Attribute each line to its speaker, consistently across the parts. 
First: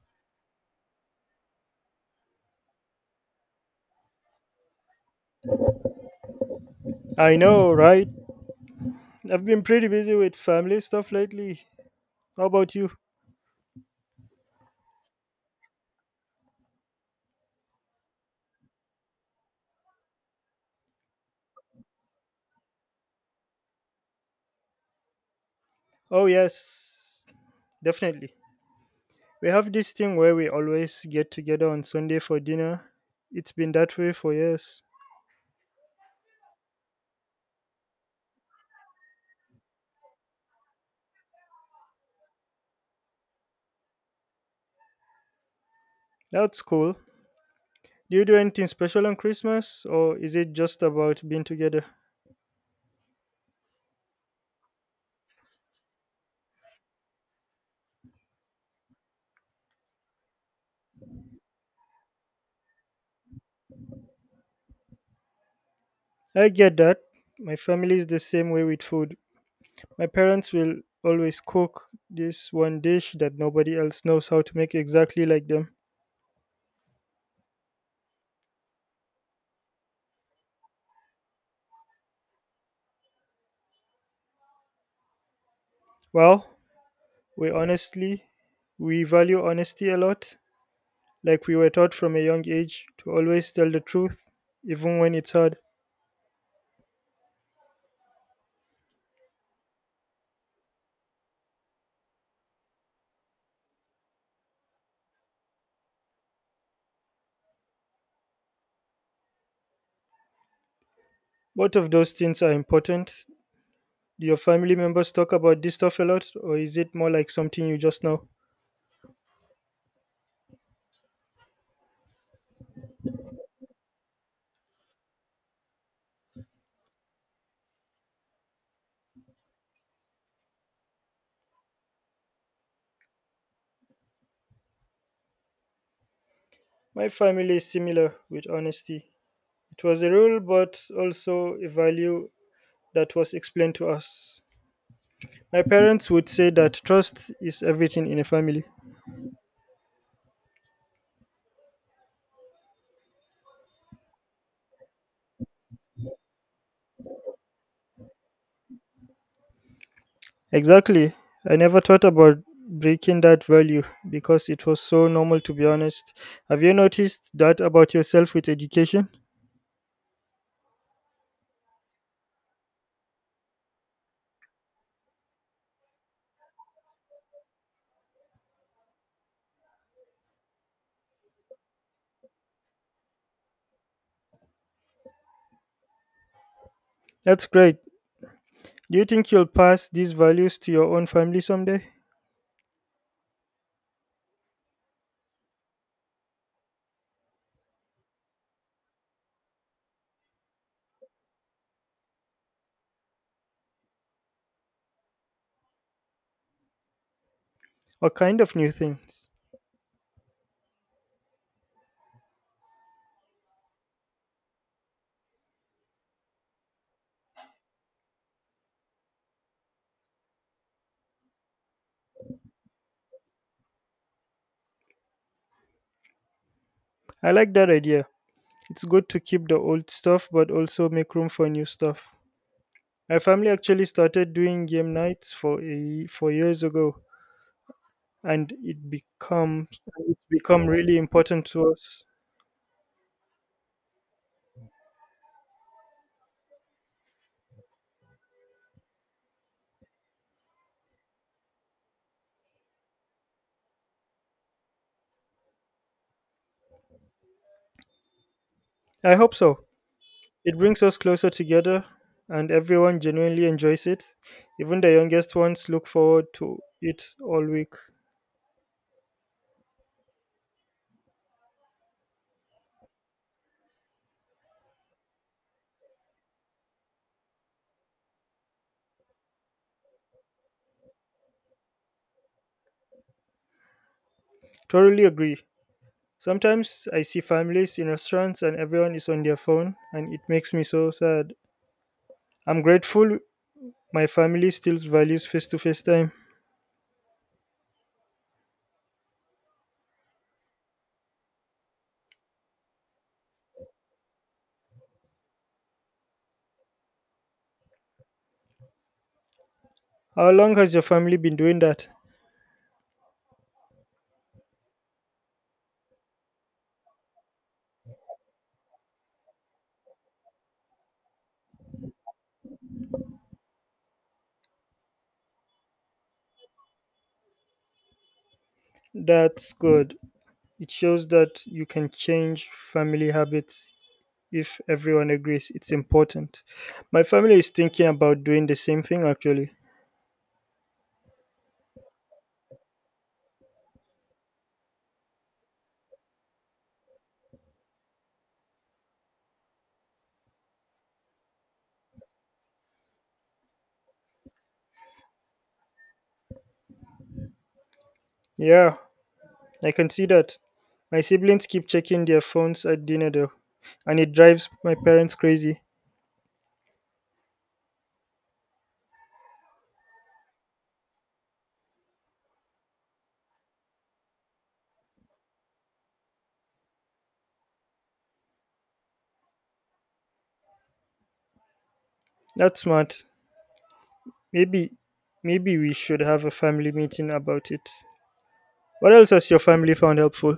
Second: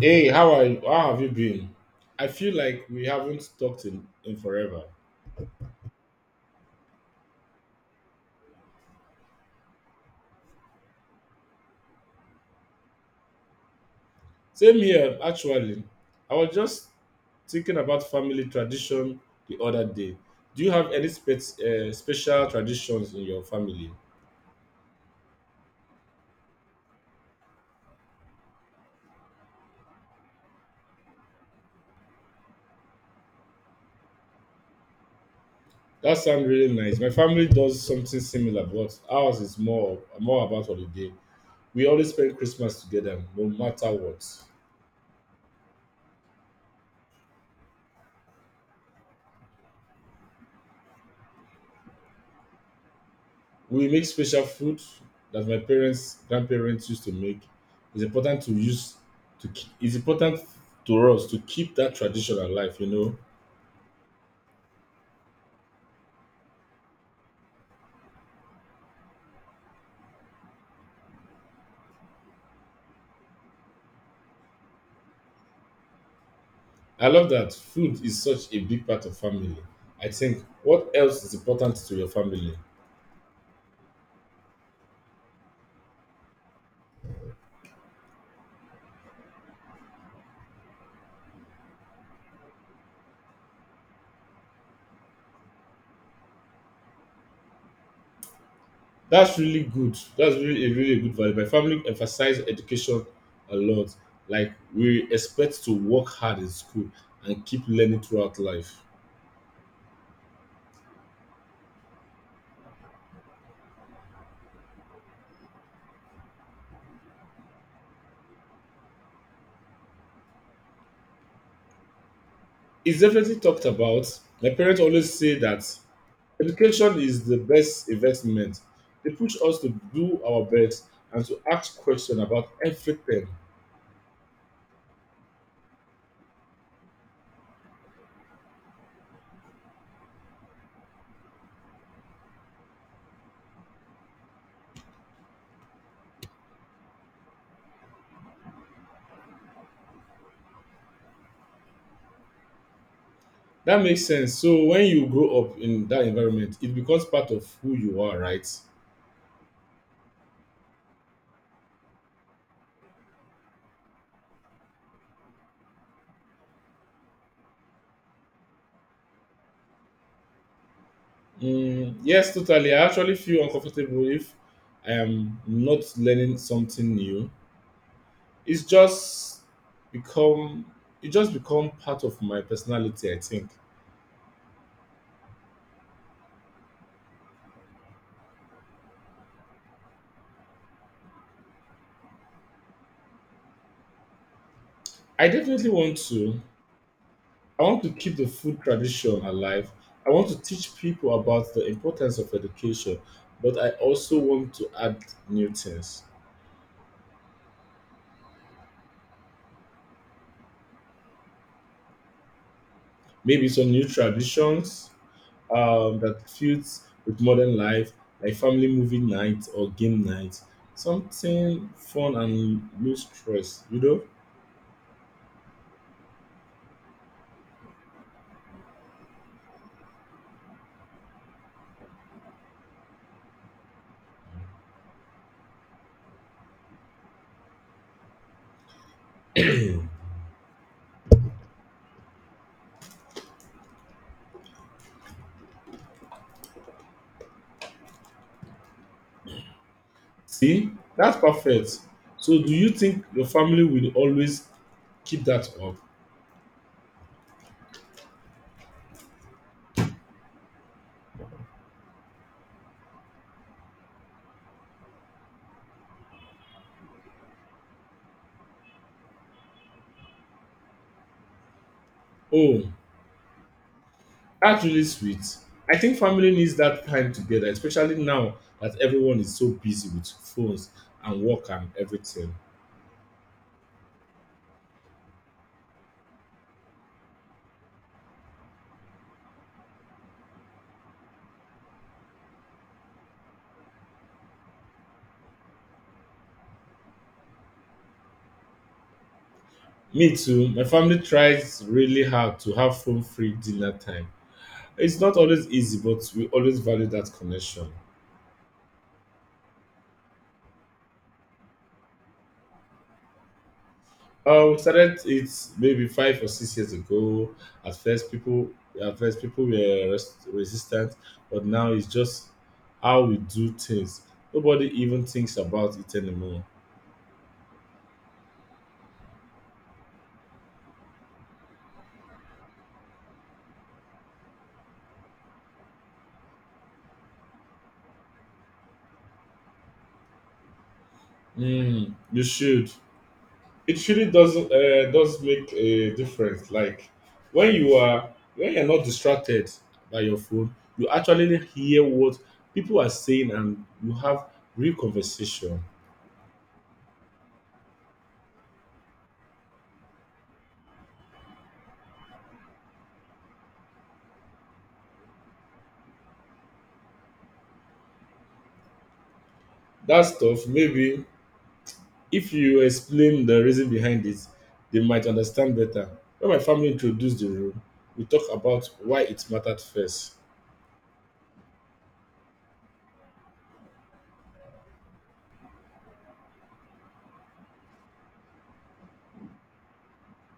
Speaker 1: Hey, how are you? How have you been? I feel like we haven't talked in forever.
Speaker 2: I know, right? I've been pretty busy with family stuff lately. How about you?
Speaker 1: Same here, actually. I was just thinking about family tradition the other day. Do you have any special traditions in your family?
Speaker 2: Oh, yes, definitely. We have this thing where we always get together on Sunday for dinner. It's been that way for years.
Speaker 1: That sounds really nice. My family does something similar, but ours is more about holiday. We always spend Christmas together, no matter what.
Speaker 2: That's cool. Do you do anything special on Christmas, or is it just about being together?
Speaker 1: We make special food that my parents, grandparents used to make. It's important to use it's important to us to keep that tradition alive. You know,
Speaker 2: I get that. My family is the same way with food. My parents will always cook this one dish that nobody else knows how to make exactly like them.
Speaker 1: I love that food is such a big part of family. I think what else is important to your family?
Speaker 2: Well, we honestly we value honesty a lot, like we were taught from a young age to always tell the truth, even when it's hard.
Speaker 1: That's really good. That's really good value. My family emphasize education a lot. Like we expect to work hard in school and keep learning throughout life.
Speaker 2: Both of those things are important. Do your family members talk about this stuff a lot, or is it more like something you just know?
Speaker 1: It's definitely talked about. My parents always say that education is the best investment. They push us to do our best and to ask questions about everything.
Speaker 2: My family is similar with honesty. It was a rule but also a value that was explained to us. My parents would say that trust is everything in a family.
Speaker 1: That makes sense. So when you grow up in that environment, it becomes part of who you are, right?
Speaker 2: Exactly. I never thought about breaking that value because it was so normal, to be honest. Have you noticed that about yourself with education?
Speaker 1: Mm, yes, totally. I actually feel uncomfortable if I am not learning something new. It's just become it just become part of my personality, I think.
Speaker 2: That's great. Do you think you'll pass these values to your own family someday?
Speaker 1: I definitely want to. I want to keep the food tradition alive. I want to teach people about the importance of education, but I also want to add new things.
Speaker 2: Or kind of new things?
Speaker 1: Maybe some new traditions that fits with modern life, like family movie night or game night. Something fun and low stress, you
Speaker 2: I like that idea. It's good to keep the old stuff but also make room for new stuff. My family actually started doing game nights for years ago, and
Speaker 1: know?
Speaker 2: it's become really important to us.
Speaker 1: See, that's perfect. So, do you think your family will always keep that up?
Speaker 2: I hope so. It brings us closer together, and everyone genuinely enjoys it. Even the youngest ones look forward to it all week.
Speaker 1: Oh, that's really sweet. I think family needs that time together, especially now that everyone is so busy with phones and work and everything.
Speaker 2: Totally agree. Sometimes I see families in restaurants and everyone is on their phone, and it makes me so sad. I'm grateful my family still values face to face time.
Speaker 1: Me too. My family tries really hard to have phone free dinner time. It's not always easy, but we always value that connection.
Speaker 2: How long has your family been doing that?
Speaker 1: We started it maybe 5 or 6 years ago. At first, people at first people were resistant, but now it's just how we do things. Nobody even thinks about it anymore.
Speaker 2: That's good. It shows that you can change family habits if everyone agrees it's important. My family is thinking about doing the same thing actually.
Speaker 1: Mm, you should. It really does make a difference, like when you are when you're not distracted by your phone. You actually hear what people are saying and you have real conversation.
Speaker 2: Yeah, I can see that. My siblings keep checking their phones at dinner though, and it drives my parents crazy.
Speaker 1: That stuff, maybe if you explain the reason behind it, they might understand better. When my family introduced the room, we talk about why it mattered first.
Speaker 2: That's smart. Maybe maybe we should have a family meeting about it. What else has your family found helpful?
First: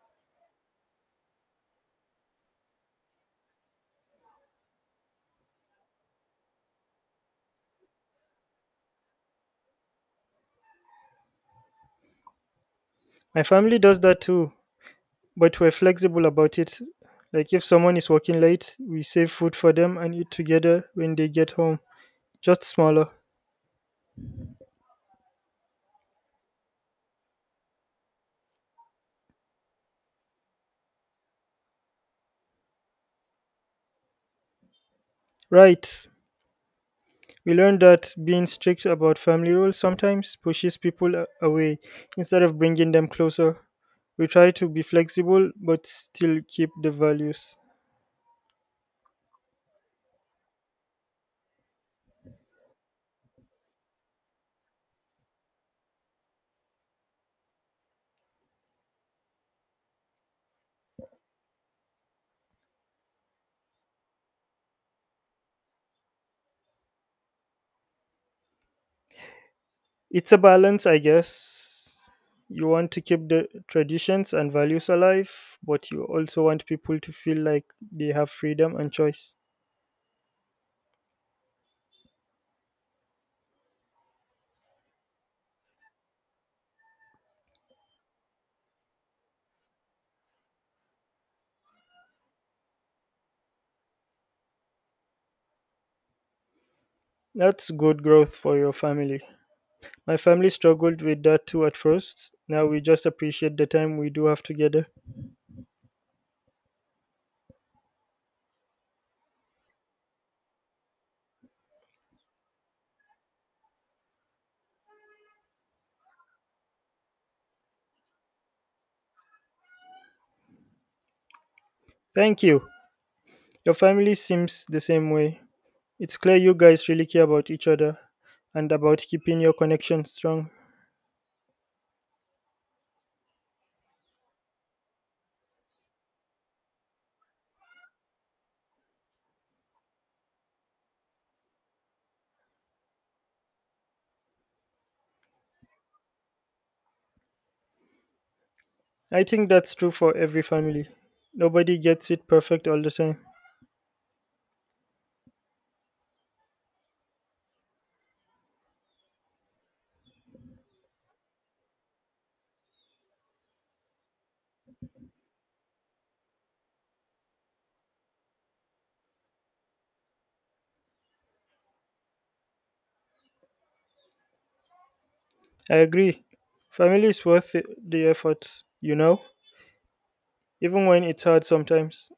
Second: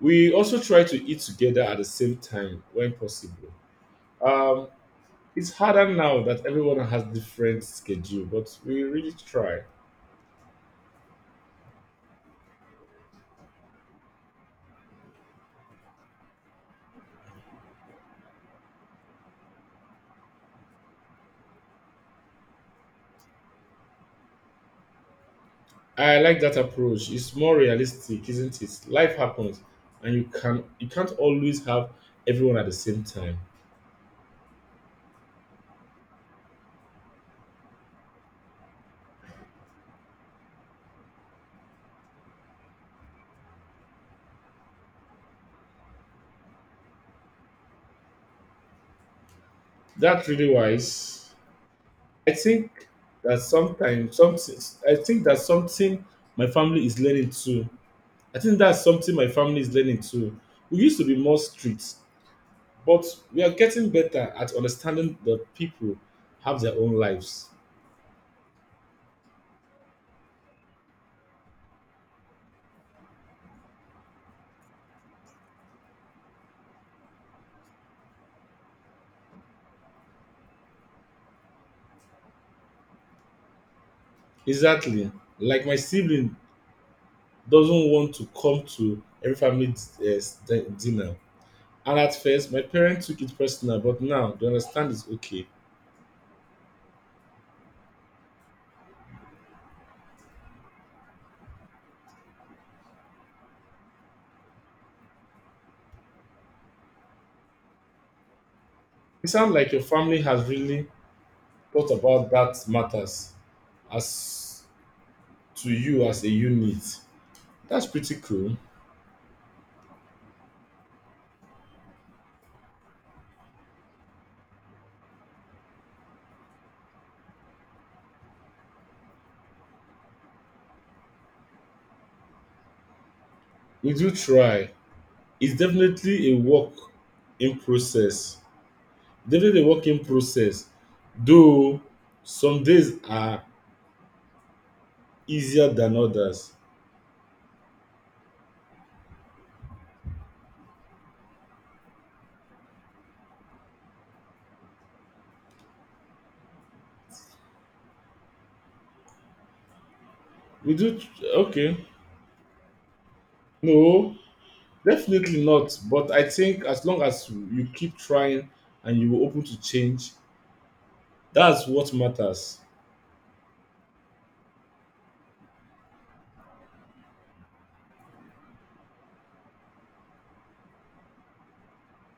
Speaker 1: We also try to eat together at the same time when possible. um It's harder now that everyone has different schedule, but we really try.
Speaker 2: My family does that too, but we're flexible about it. Like if someone is working late, we save food for them and eat together when they get home. Just smaller.
Speaker 1: I like that approach. It's more realistic, isn't it? Life happens and you can't always have everyone at the same time.
Speaker 2: Right. We learned that being strict about family rules sometimes pushes people away instead of bringing them closer. We try to be flexible but still keep the values.
Speaker 1: That's really wise. I think that sometimes something I think that something my family is learning too. I think that's something my family is learning too. We used to be more strict, but we are getting better at understanding that people have their own lives.
Speaker 2: It's a balance, I guess. You want to keep the traditions and values alive, but you also want people to feel like they have freedom and choice.
Speaker 1: Exactly. Like my sibling doesn't want to come to every family uh, dinner. And at first, my parents took it personal, but now they understand it's okay.
Speaker 2: That's good growth for your family. My family struggled with that too at first. Now we just appreciate the time we do have together.
Speaker 1: It sounds like your family has really thought about that matters as to you as a unit. That's pretty cool.
Speaker 2: Thank you. Your family seems the same way. It's clear you guys really care about each other and about keeping your connection strong.
Speaker 1: We do try. It's definitely a work in process. Definitely a work in process. Though some days are easier than others.
Speaker 2: I think that's true for every family. Nobody gets it perfect all the time.
Speaker 1: We do okay. No, definitely not. But I think as long as you keep trying and you're open to change, that's what matters.
Speaker 2: I agree. Family is worth the effort, you know, even when it's hard sometimes.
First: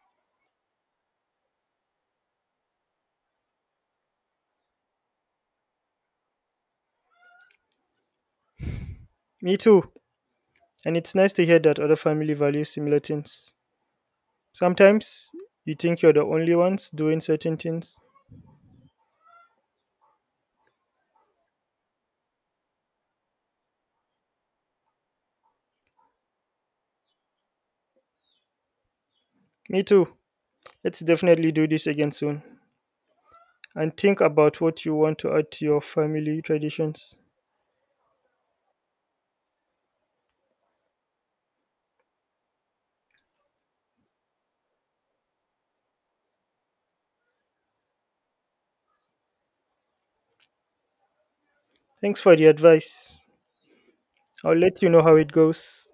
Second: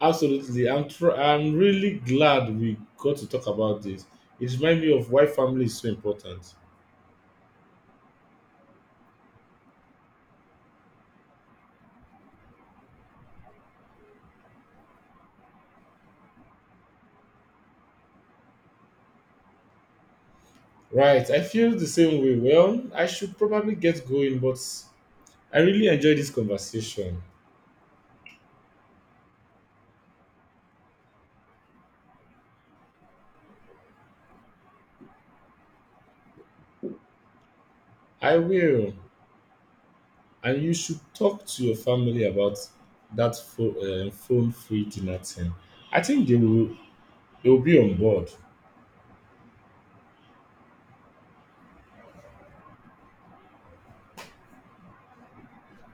Speaker 1: Absolutely. I'm really glad we got to talk about this. It reminds me of why family is so important.
Speaker 2: Me too. And it's nice to hear that other family values similar things. Sometimes you think you're the only ones doing certain things.
Speaker 1: Right. I feel the same way. Well, I should probably get going, but I really enjoyed this conversation.
Speaker 2: Me too. Let's definitely do this again soon and think about what you want to add to your family traditions.
Speaker 1: I will. And you should talk to your family about that phone free dinner thing. I think they will they'll be on board.
Speaker 2: Thanks for the advice. I'll let you know how it goes.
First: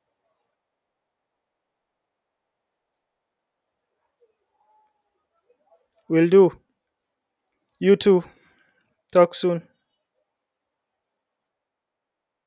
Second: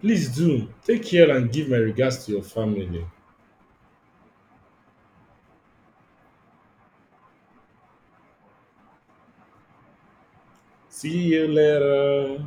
Speaker 1: Please do take care and give my regards to your family.
Speaker 2: Will do. You too. Talk soon.
Speaker 1: See you later.